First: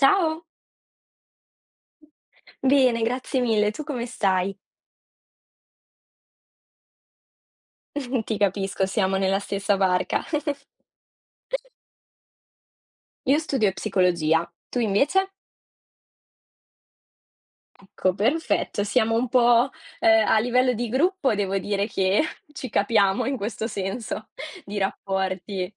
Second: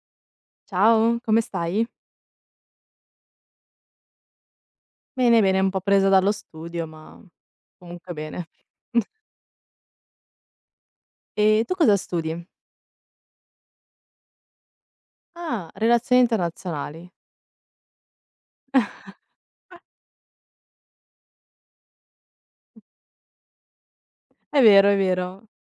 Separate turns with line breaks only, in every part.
Ciao,
Ciao, come stai?
bene, grazie mille. Tu come stai?
Bene, bene, un po' presa dallo studio, ma comunque
Ti
bene.
capisco, siamo nella stessa barca.
E tu cosa studi?
Io studio psicologia, tu invece?
Ah, relazioni internazionali.
Ecco, perfetto, siamo un po', a livello di gruppo devo dire che ci capiamo in questo senso
È
di
vero, è vero.
rapporti.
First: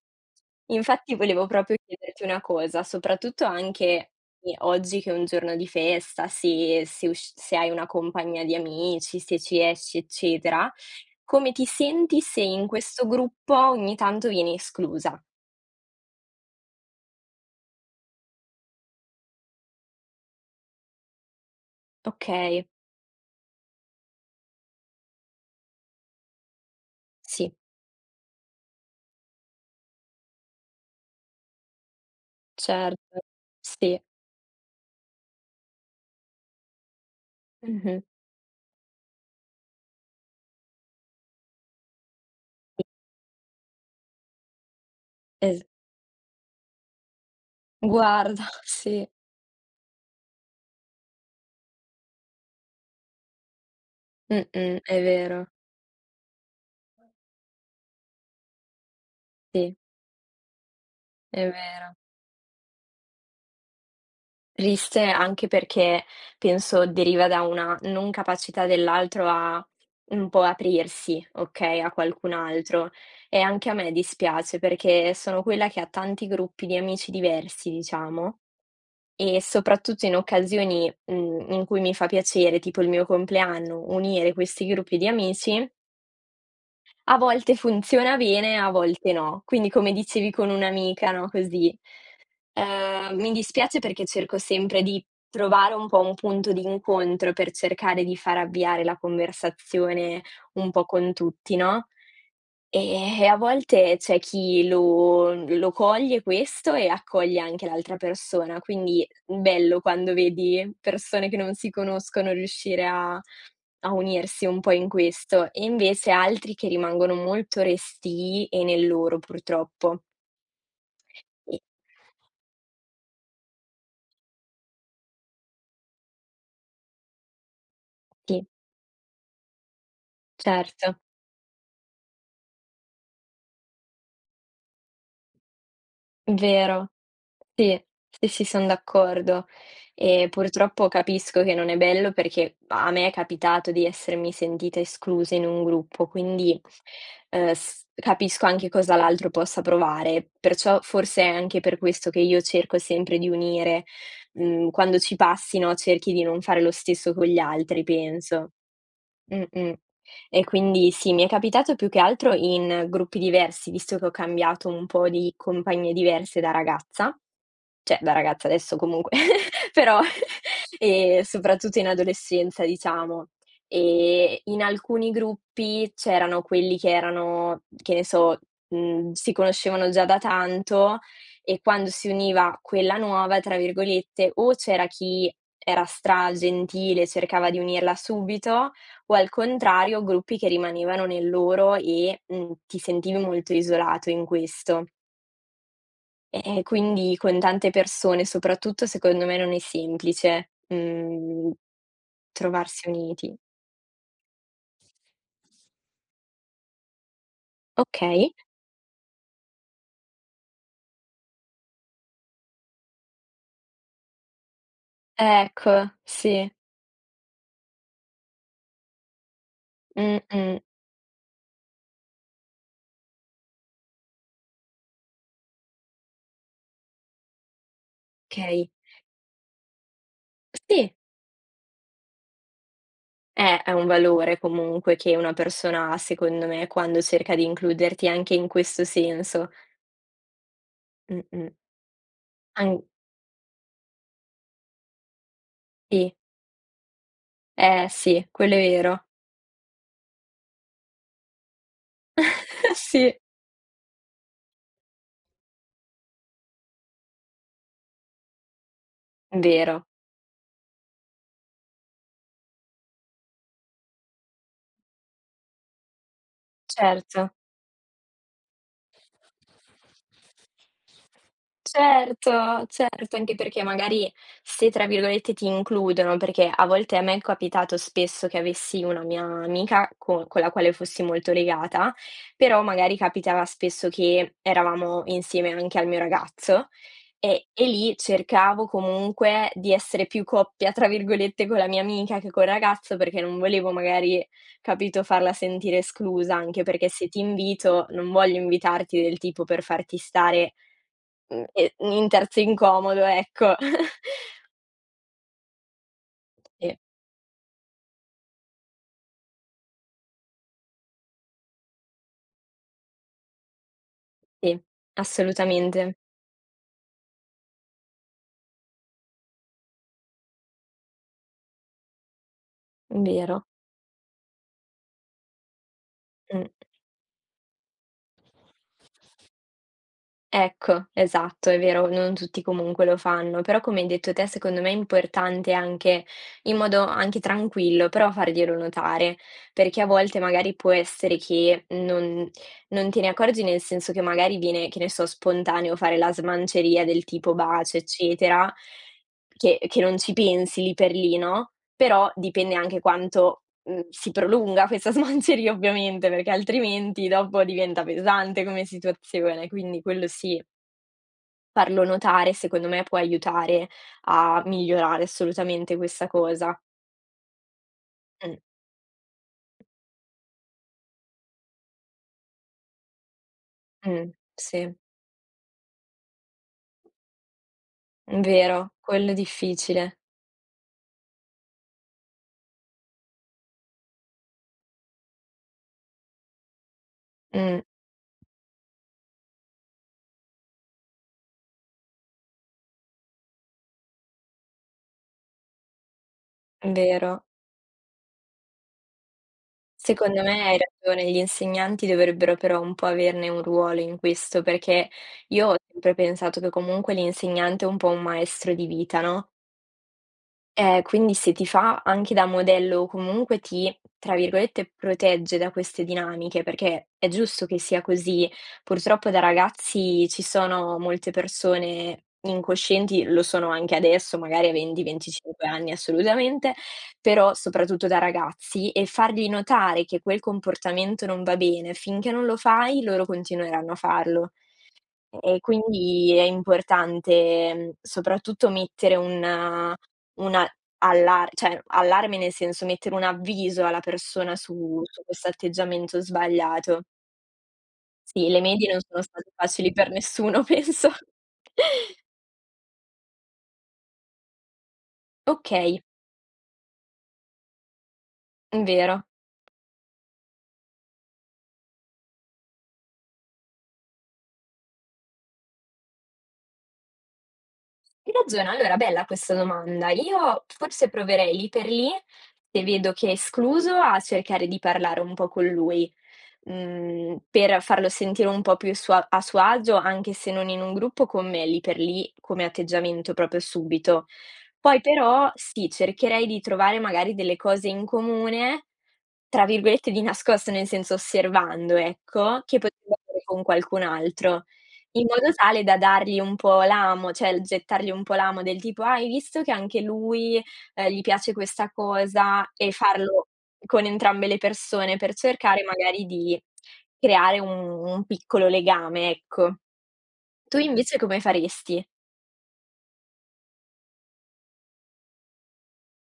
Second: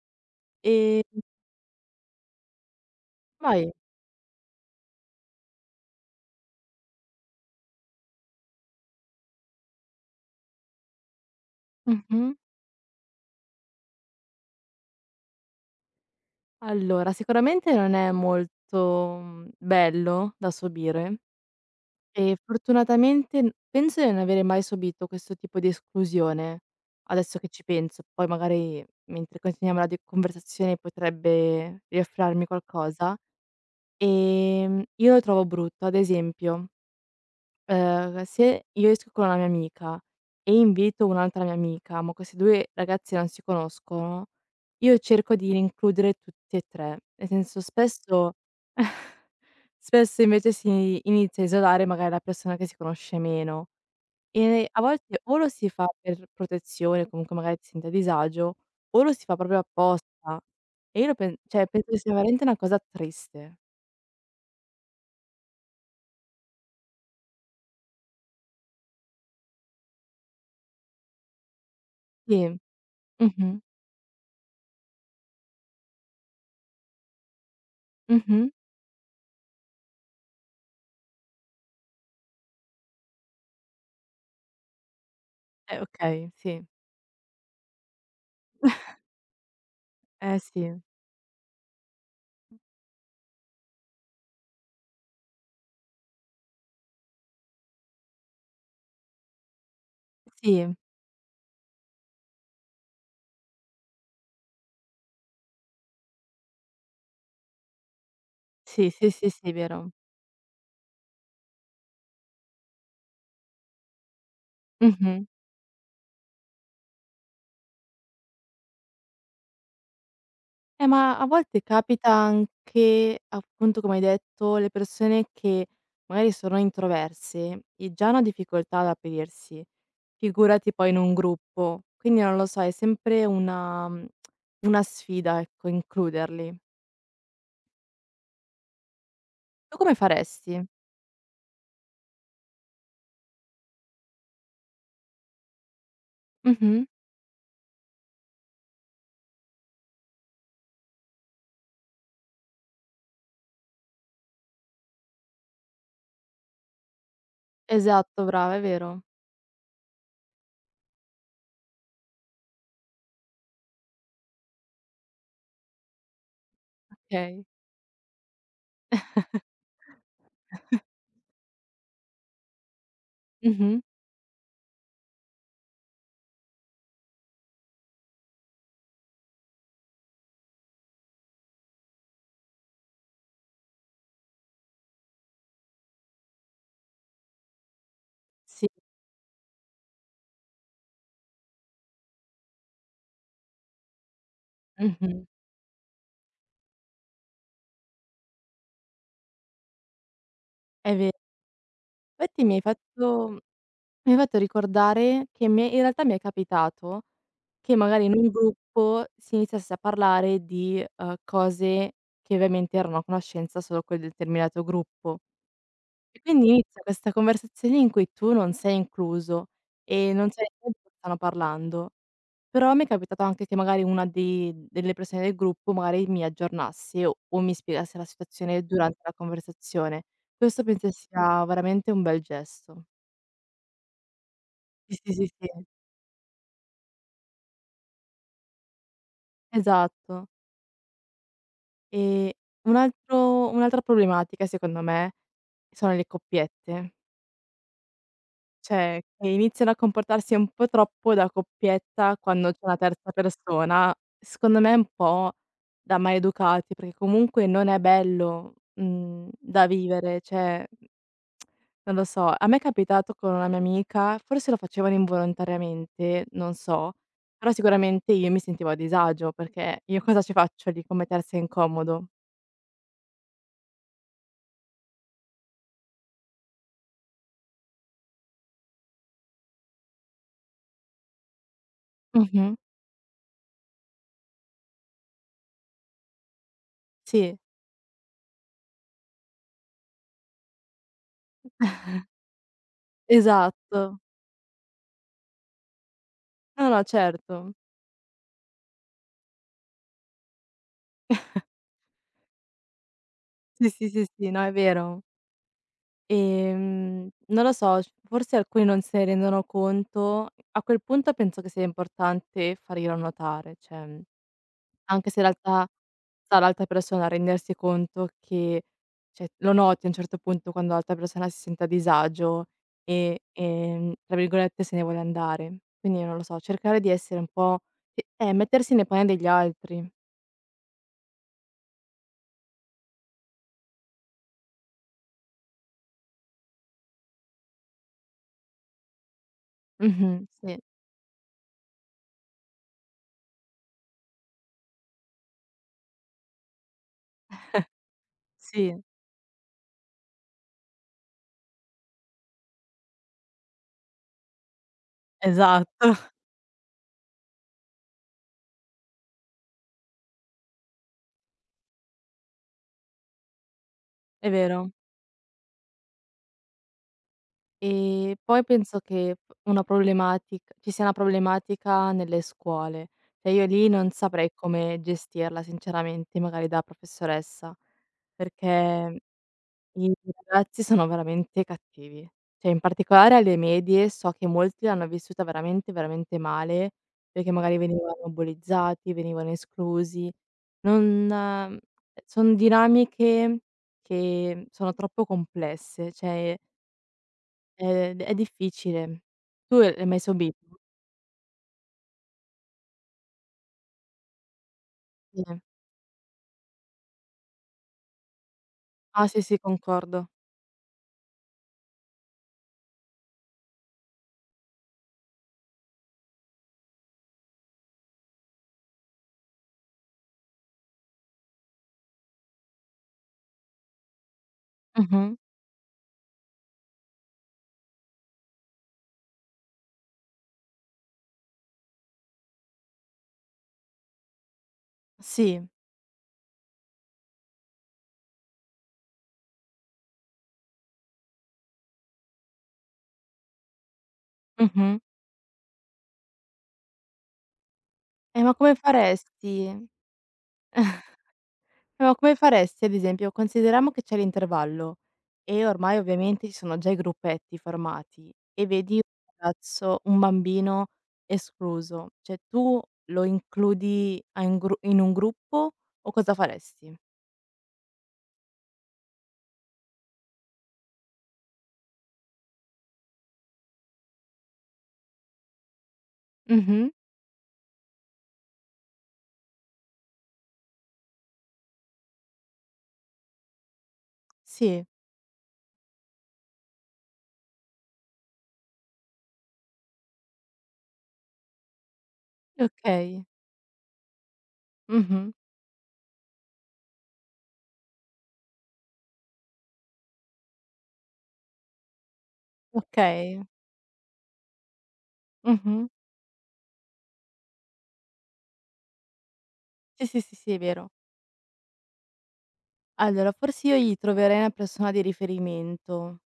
E
Infatti volevo proprio chiederti una cosa, soprattutto
vai.
anche i oggi che è un giorno di festa, se hai una compagnia di amici, se ci esci, eccetera, come ti senti
Mh-mh.
se in questo gruppo ogni tanto vieni esclusa?
Allora, sicuramente non è molto, bello da subire e
Okay,
fortunatamente n penso di non avere mai subito questo tipo di esclusione, adesso che
sì,
ci penso. Poi magari mentre continuiamo la di conversazione potrebbe riaffiorarmi qualcosa.
certo, sì,
Io lo trovo brutto. Ad esempio,
mh-mh,
se io esco con una mia amica e invito un'altra mia amica, ma queste 2
sì,
ragazze non si conoscono, io cerco di
es
includere tutti e 3. Nel senso spesso
guarda, sì,
spesso invece si inizia a isolare magari la persona che si conosce meno e a
mh-mh, è
volte o
vero,
lo si fa per protezione, comunque magari ti senti a disagio, o lo si fa proprio
sì,
apposta. E io lo pen
è
cioè penso
vero.
che sia veramente una cosa triste.
Triste anche perché penso deriva da una non capacità dell'altro a un po' aprirsi, okay, a qualcun
Sì.
altro. E
Mh-mh.
anche a me dispiace perché sono quella che ha tanti gruppi di amici diversi, diciamo,
Mh-mh.
e soprattutto in occasioni, in cui mi fa piacere, tipo il mio compleanno, unire questi gruppi di amici,
Okay, sì.
a volte funziona bene, a volte no. Quindi come dicevi con
Sì.
un'amica, no, così. Mi dispiace perché cerco sempre di trovare un po' un punto di incontro per cercare di far avviare la conversazione un
Sì.
po' con tutti, no, e a volte c'è chi lo coglie questo e accoglie anche l'altra persona,
Sì,
quindi
sì, sì, sì,
bello
vero.
quando vedi persone che non si conoscono riuscire a unirsi un po' in
Mh-mh.
questo, e invece altri che rimangono molto restii e nel loro purtroppo.
Ma a
E
volte capita anche, appunto, come hai detto, le persone che magari sono introverse e già hanno
sì,
difficoltà ad aprirsi, figurati poi
certo.
in un gruppo. Quindi non lo so, è sempre una sfida, ecco, includerli.
Vero, sì, sì, sì, son d'accordo.
Tu come
E
faresti?
purtroppo capisco che non è bello perché a me è capitato di essermi sentita esclusa in un gruppo, quindi,
Mh-mh.
s capisco anche cosa l'altro possa provare. Perciò forse è anche per questo che io cerco sempre di unire, quando ci passi, no, cerchi di non fare lo stesso con gli altri,
Esatto,
penso.
brava, è vero.
Mh-mh. E quindi sì, mi è capitato più che altro in gruppi diversi, visto che ho cambiato un po' di compagnie diverse da ragazza,
Okay.
cioè, da ragazza adesso comunque, però soprattutto in adolescenza diciamo.
Mh-mh.
In alcuni gruppi c'erano quelli che erano, che ne so, si conoscevano già da tanto e quando si univa quella "nuova" tra virgolette, o c'era chi era stragentile, cercava di unirla
Sì.
subito, o al contrario gruppi che rimanevano nel loro e, ti sentivi molto isolato in questo.
Mh-mh.
Quindi con tante persone soprattutto, secondo me non è semplice,
È ve Infatti mi hai
trovarsi uniti.
fatto ricordare che mi è in realtà mi è capitato che magari in un
Okay,
gruppo si iniziasse a parlare di, cose che ovviamente erano a conoscenza solo quel determinato gruppo.
ecco,
E quindi
sì.
inizia questa conversazione in cui tu non sei incluso e non sai
Mh-mh,
neanche di cosa stanno parlando. Però mi è capitato anche che magari una di delle persone del gruppo magari mi aggiornasse o mi spiegasse la situazione
okay.
durante la conversazione. Questo penso
Sì,
sia veramente un bel gesto.
è un valore comunque
Sì, sì,
che una
sì, sì,
persona ha, secondo me, quando cerca di includerti anche in questo senso.
esatto.
Mh-mh.
Ehm,
An
un'altra problematica secondo me sono le
sì,
coppiette,
eh sì, quello è
cioè
vero.
che iniziano a comportarsi un po' troppo da coppietta quando c'è una terza
Sì,
persona, secondo me è un po' da maleducati, perché comunque non è bello, da
vero,
vivere, cioè. Non lo so, a me è capitato con una mia amica, forse lo facevano involontariamente, non so,
certo.
però sicuramente io mi sentivo a disagio perché io cosa ci faccio lì come terza incomodo?
Certo, certo, anche perché magari se, tra virgolette, "ti includono", perché a volte a me è capitato spesso che avessi una mia amica co con la quale fossi molto legata,
Mh-mh.
però magari capitava spesso che eravamo insieme anche al mio ragazzo
Sì,
e lì cercavo comunque di essere più "coppia", tra virgolette, con la mia amica che col ragazzo, perché non volevo
esatto.
magari, capito, farla sentire esclusa, anche
No, no,
perché se ti
certo.
invito non voglio invitarti del tipo per farti stare, e in terzo incomodo, ecco.
Sì, sì, sì, sì, no, è vero.
Sì,
Non lo so, c forse alcuni non se ne rendono conto. A quel punto penso che sia importante farglielo notare, cioè
sì,
anche se in realtà
assolutamente,
sta l'altra persona a rendersi conto che cioè, lo noti a un certo punto quando l'altra persona si sente a disagio e,
vero.
tra virgolette, "se ne vuole andare". Quindi non lo so,
Mh.
cercare di essere un po' mettersi nei panni degli altri.
Ecco, esatto, è vero, non tutti comunque lo fanno, però come hai detto te, secondo me è importante anche in modo anche tranquillo, però farglielo notare, perché a volte
Mh-mh, sì,
magari può essere che non te ne accorgi, nel senso che magari viene, che ne so, spontaneo fare la smanceria del tipo bacio, eccetera,
sì,
che non ci pensi lì per lì, no? Però dipende anche quanto si prolunga questa smanceria
esatto,
ovviamente, perché altrimenti dopo diventa pesante come situazione, quindi quello sì, farlo notare secondo me può aiutare
è
a
vero.
migliorare assolutamente questa cosa.
E
Mh,
poi penso che f una problematic ci sia una problematica nelle scuole. Cioè io lì non
mh,
saprei
sì,
come gestirla sinceramente, magari da professoressa,
vero,
perché
quello è
i
difficile.
ragazzi sono veramente cattivi. Cioè in particolare alle medie so che molti l'hanno vissuta veramente, veramente male, perché magari
Mh,
venivano bullizzati, venivano esclusi. Non son dinamiche che sono troppo complesse, cioè.
vero.
È difficile. Tu hai mai
Secondo
subito?
me hai ragione, gli insegnanti dovrebbero però un po' averne un ruolo in questo, perché
Sì.
io ho sempre pensato che comunque l'insegnante è un po' un maestro di vita,
Ah, sì,
no?
sì, concordo.
Quindi se ti fa anche da modello o comunque ti, tra virgolette, "protegge" da queste dinamiche, perché è giusto che sia così. Purtroppo da ragazzi ci sono molte persone incoscienti, lo sono anche adesso, magari a 20,
Mh-mh.
25 anni assolutamente, però soprattutto da ragazzi, e fargli notare che quel comportamento non va bene, finché non lo fai loro continueranno a farlo. E
Sì.
quindi è importante, soprattutto mettere un una allar cioè allarme nel senso, mettere un avviso alla persona
Mh-mh.
su questo atteggiamento sbagliato.
Eh,
Sì,
ma
le
come
medie non sono state
faresti
facili per nessuno penso.
eh, ma come faresti ad esempio, consideriamo che c'è l'intervallo e ormai
Okay,
ovviamente ci sono già i gruppetti formati e vedi un
vero.
ragazzo un bambino escluso, cioè tu lo includi a in gru in un gruppo o cosa faresti?
Hai ragione, allora bella questa domanda. Io forse proverei lì per lì, se vedo che è escluso, a cercare di parlare un po' con lui.
Mh-mh.
Per farlo sentire un po' più sua a suo agio, anche se non in un gruppo con me lì per lì, come atteggiamento proprio subito.
Sì,
Poi però sì, cercherei di trovare magari delle cose in comune, tra virgolette "di nascosto", nel senso osservando, ecco, che potrebbe
okay.
avere con qualcun altro, in
Mh-mh.
modo tale da dargli un po' l'amo, cioè l gettargli un po' l'amo del tipo: "Ah, hai visto che anche lui, gli piace questa cosa?" E
Okay.
farlo con entrambe le persone, per cercare
Mh-mh.
magari di creare un piccolo legame, ecco.
Sì, sì, sì, sì, è
Tu
vero.
invece come faresti?
Allora, forse io gli troverei una persona di riferimento.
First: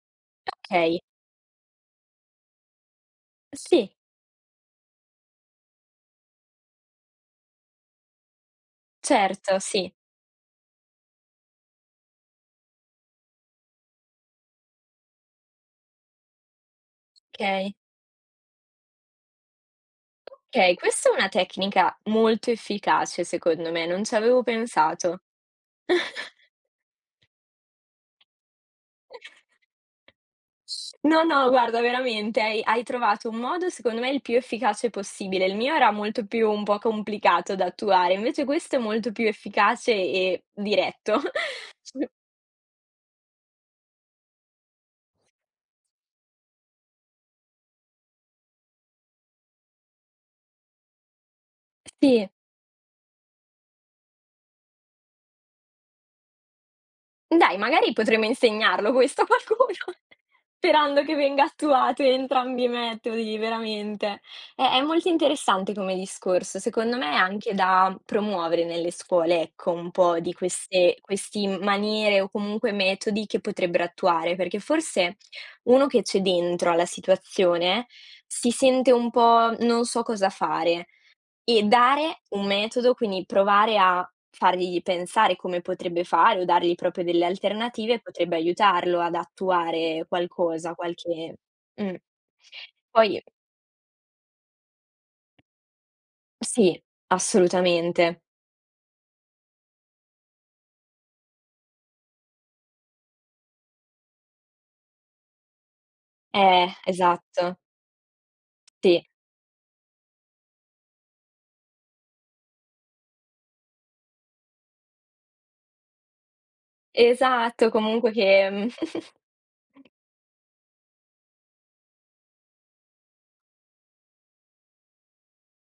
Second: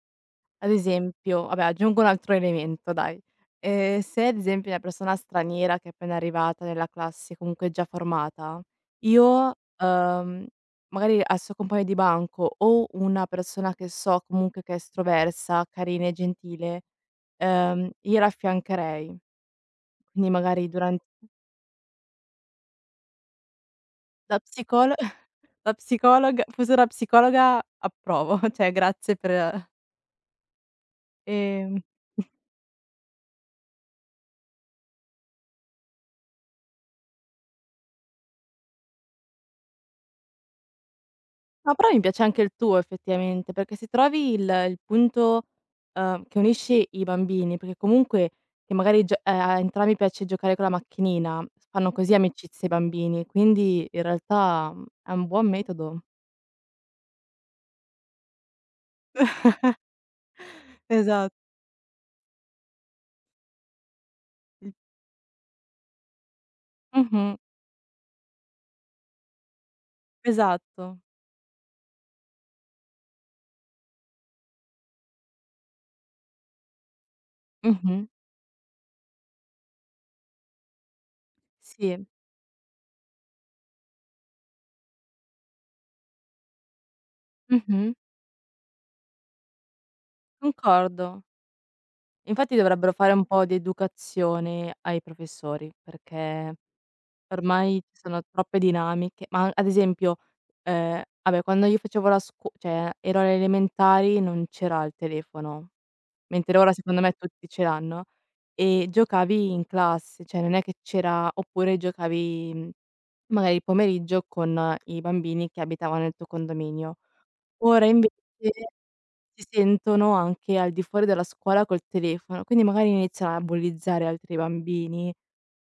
Ad
Okay,
esempio vabbè, aggiungo un altro elemento dai.
sì,
Se ad esempio è una persona straniera che è appena arrivata nella classe, comunque già formata, io,
certo, sì,
magari al suo compagno di banco o una persona che so comunque che è estroversa, carina e gentile,
okay.
gliela affiancherei. Quindi magari
Okay,
duran
questa è una tecnica molto efficace secondo me, non ci
Da
avevo
psicolo
pensato.
Da psicologa, fosse una psicologa approvo, cioè grazie per
No, no,
ehm,
guarda veramente hai trovato un modo secondo me il più efficace possibile. Il mio era molto più un po' complicato da attuare, invece questo è molto più efficace e diretto.
no, però mi piace anche il tuo effettivamente, perché se trovi il punto, che unisce i bambini, perché comunque che magari gio a entrambi piace giocare con la macchinina, fanno così
Sì.
amicizia i bambini, quindi in realtà, è un buon metodo.
Dai, magari potremmo insegnarlo questo a qualcuno, sperando che
Esatto,
venga attuato entrambi i metodi, veramente. È
sì.
è molto interessante come discorso, secondo me è
Mh-mh,
anche da promuovere nelle scuole, ecco, un po' di queste
esatto.
questi maniere o comunque metodi che potrebbero attuare, perché forse uno che c'è dentro alla situazione
Mh-mh,
si sente un po' non so cosa fare. E
sì,
dare un metodo, quindi provare a fargli pensare come potrebbe fare o dargli proprio delle
mh-mh,
alternative, potrebbe aiutarlo ad attuare qualcosa,
concordo.
qualche mh.
Infatti dovrebbero fare
Poi
un po' di educazione ai professori, perché
sì,
ormai ci
assolutamente.
sono troppe dinamiche, ma ad esempio, vabbè quando io facevo la scuo cioè ero alle elementari non c'era il telefono, mentre ora secondo me tutti
Esatto,
ce l'hanno, e
sì.
giocavi in classe, cioè non è che c'era oppure giocavi, magari il pomeriggio con i bambini che abitavano nel tuo condominio.
Esatto,
Ora
comunque
invece
che
si sentono anche al di fuori della scuola col telefono, quindi magari iniziano a bullizzare altri bambini,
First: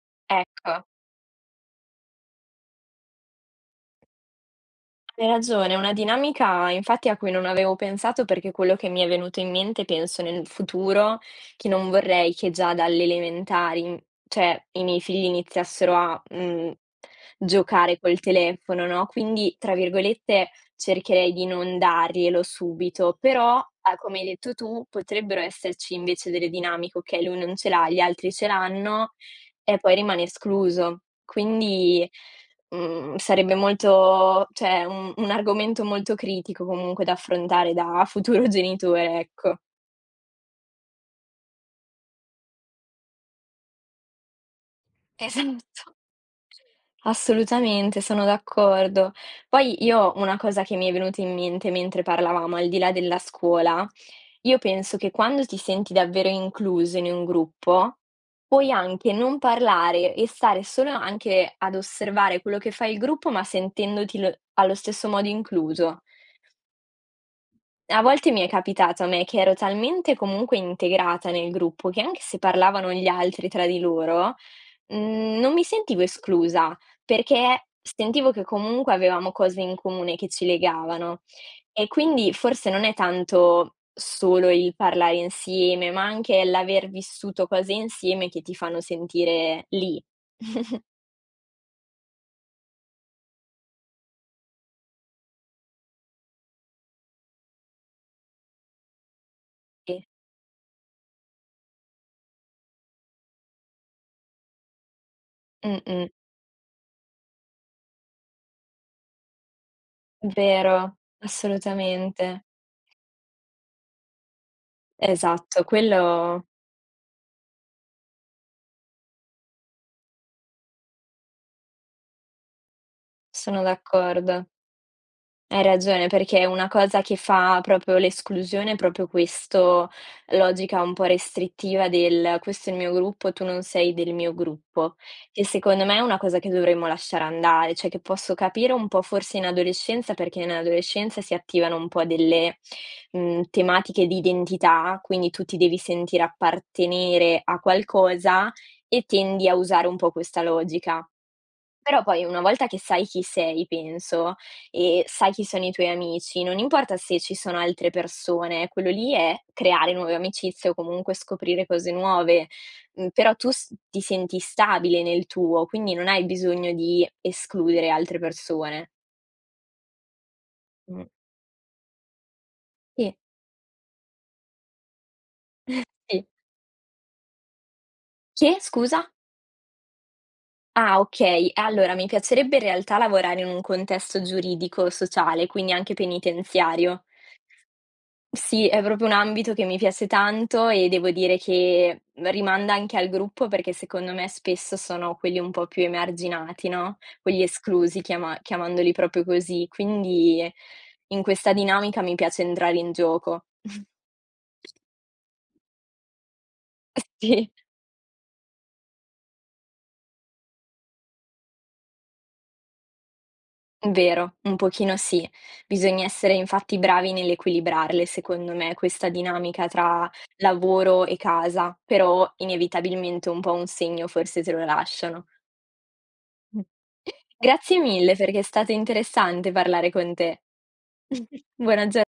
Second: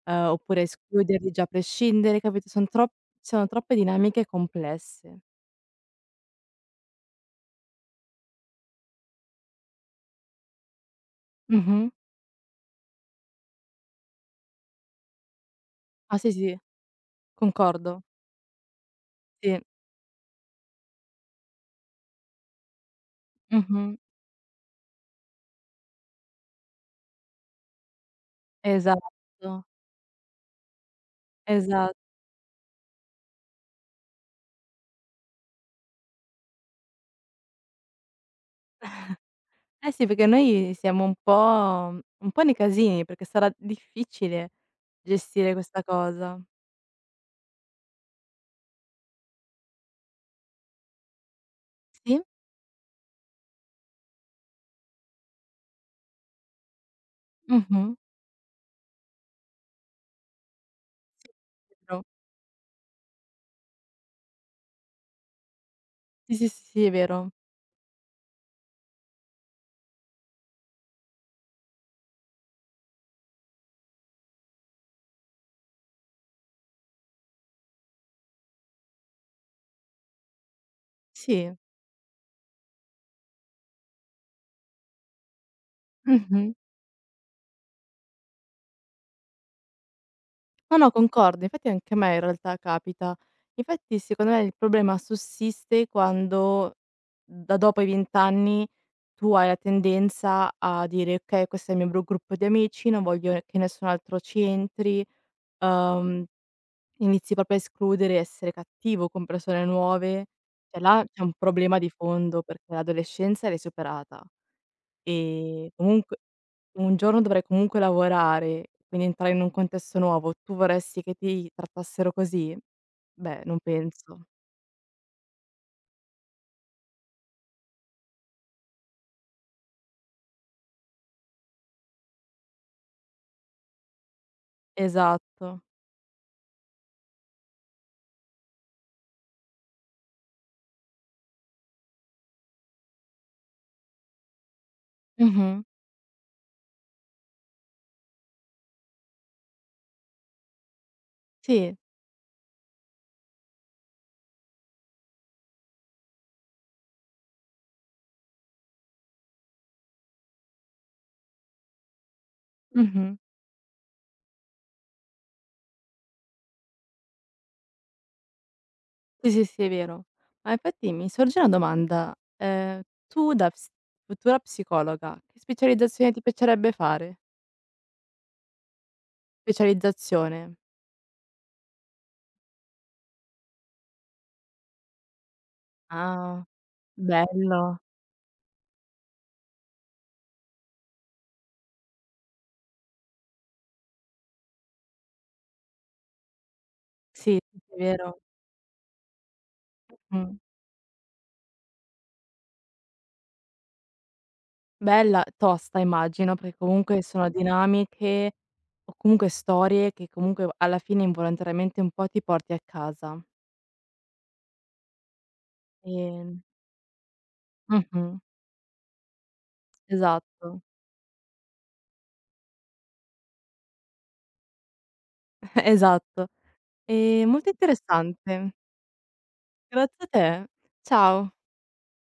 oppure
ecco.
escluderli già a prescindere, capito, son trop ci sono troppe dinamiche complesse.
Hai ragione, è una dinamica infatti a cui non avevo pensato perché quello che mi è venuto in mente penso nel futuro, che non
Mh-mh.
vorrei che già dalle elementari, cioè i miei figli iniziassero
Ah
a,
sì, sì,
giocare
concordo.
col telefono, no, quindi
Sì.
tra virgolette cercherei di non darglielo subito, però,
Mh-mh.
come hai detto tu, potrebbero esserci invece delle dinamiche, okay, lui non ce l'ha, gli altri ce l'hanno
Esatto,
e poi rimane escluso.
esa
Quindi sarebbe molto cioè un argomento molto critico comunque da affrontare da futuro genitore, ecco.
eh sì, perché noi siamo un po' nei casini, perché sarà difficile gestire
Esatto,
questa cosa.
assolutamente, sono d'accordo. Poi io una cosa che mi è venuta in mente mentre
Sì.
parlavamo, al di là della scuola, io penso che quando ti senti davvero incluso in un
Mh-mh.
gruppo, puoi anche non parlare e stare solo
Sì,
anche ad
vero.
osservare quello che fa il gruppo, ma sentendoti lo allo stesso modo incluso.
Sì, sì, sì, sì, è vero.
A volte mi è capitato a me che ero talmente comunque integrata nel gruppo che anche se parlavano gli altri tra di loro, non mi sentivo esclusa, perché sentivo che comunque avevamo cose in comune che ci legavano.
Sì.
E quindi forse non è tanto solo il parlare insieme, ma anche
Mh-mh.
l'aver vissuto cose insieme che ti fanno sentire lì.
No, no, concordo. Infatti anche a me in realtà capita. Infatti secondo me il problema sussiste quando da dopo i 20 anni tu hai la tendenza a dire: "Okay, questo è il mio bru gruppo di amici, non voglio che nessun altro ci entri",
Mh-mh,
uhm, inizi proprio a escludere, essere cattivo con persone nuove. Cioè
vero,
là c'è un problema di fondo
assolutamente.
perché l'adolescenza l'hai superata.
Esatto,
Comunque
quello
un giorno dovrai comunque lavorare, quindi entrare in un contesto nuovo, tu vorresti che ti trattassero così? Beh, non
sono
penso.
d'accordo. Hai ragione, perché è una cosa che fa proprio l'esclusione, è proprio questo logica un po' restrittiva del: "Questo è il mio gruppo, tu non sei del mio gruppo", che
Esatto.
secondo me è una cosa che dovremmo lasciare andare, cioè che posso capire un po' forse in adolescenza, perché in adolescenza si attivano un po' delle, tematiche di identità, quindi tu ti
Mh-mh.
devi sentire appartenere a qualcosa e tendi a usare un po' questa logica.
Sì.
Però poi una volta che sai chi sei, penso, e sai chi sono i tuoi amici, non importa se ci sono altre persone, quello lì è creare nuove amicizie o comunque scoprire cose nuove,
Mh-mh.
però tu s ti senti stabile nel tuo, quindi non hai bisogno di escludere altre persone.
Sì, sì, sì, è vero. Ma infatti
Mh.
mi sorge una domanda:
Sì,
tu da ps futura psicologa, che specializzazione ti
sì.
piacerebbe fare?
Che scusa?
Specializzazione.
Ah okay, allora mi piacerebbe in realtà lavorare in un contesto giuridico, sociale, quindi anche
Ah,
penitenziario.
bello.
Sì, è proprio un ambito che mi piace tanto e devo dire che rimanda anche al gruppo perché secondo me spesso sono quelli un po' più emarginati, no,
Sì,
quelli
sì, sì, è
esclusi,
vero.
chiamandoli proprio così.
Mh.
Quindi in questa dinamica mi piace entrare in gioco.
Bella, tosta immagino, perché comunque sono
Sì,
dinamiche o comunque storie che comunque alla fine involontariamente un po' ti porti a casa.
vero, un pochino sì. Bisogna essere
Ehm
infatti bravi nell'equilibrarle,
mh-mh,
secondo me, questa dinamica tra
esatto,
lavoro e casa, però inevitabilmente un po' un segno forse te lo lasciano.
esatto.
Mh.
Molto
Grazie mille perché è
interessante.
stato interessante parlare
Grazie a
con te.
te. Ciao.
Buona gio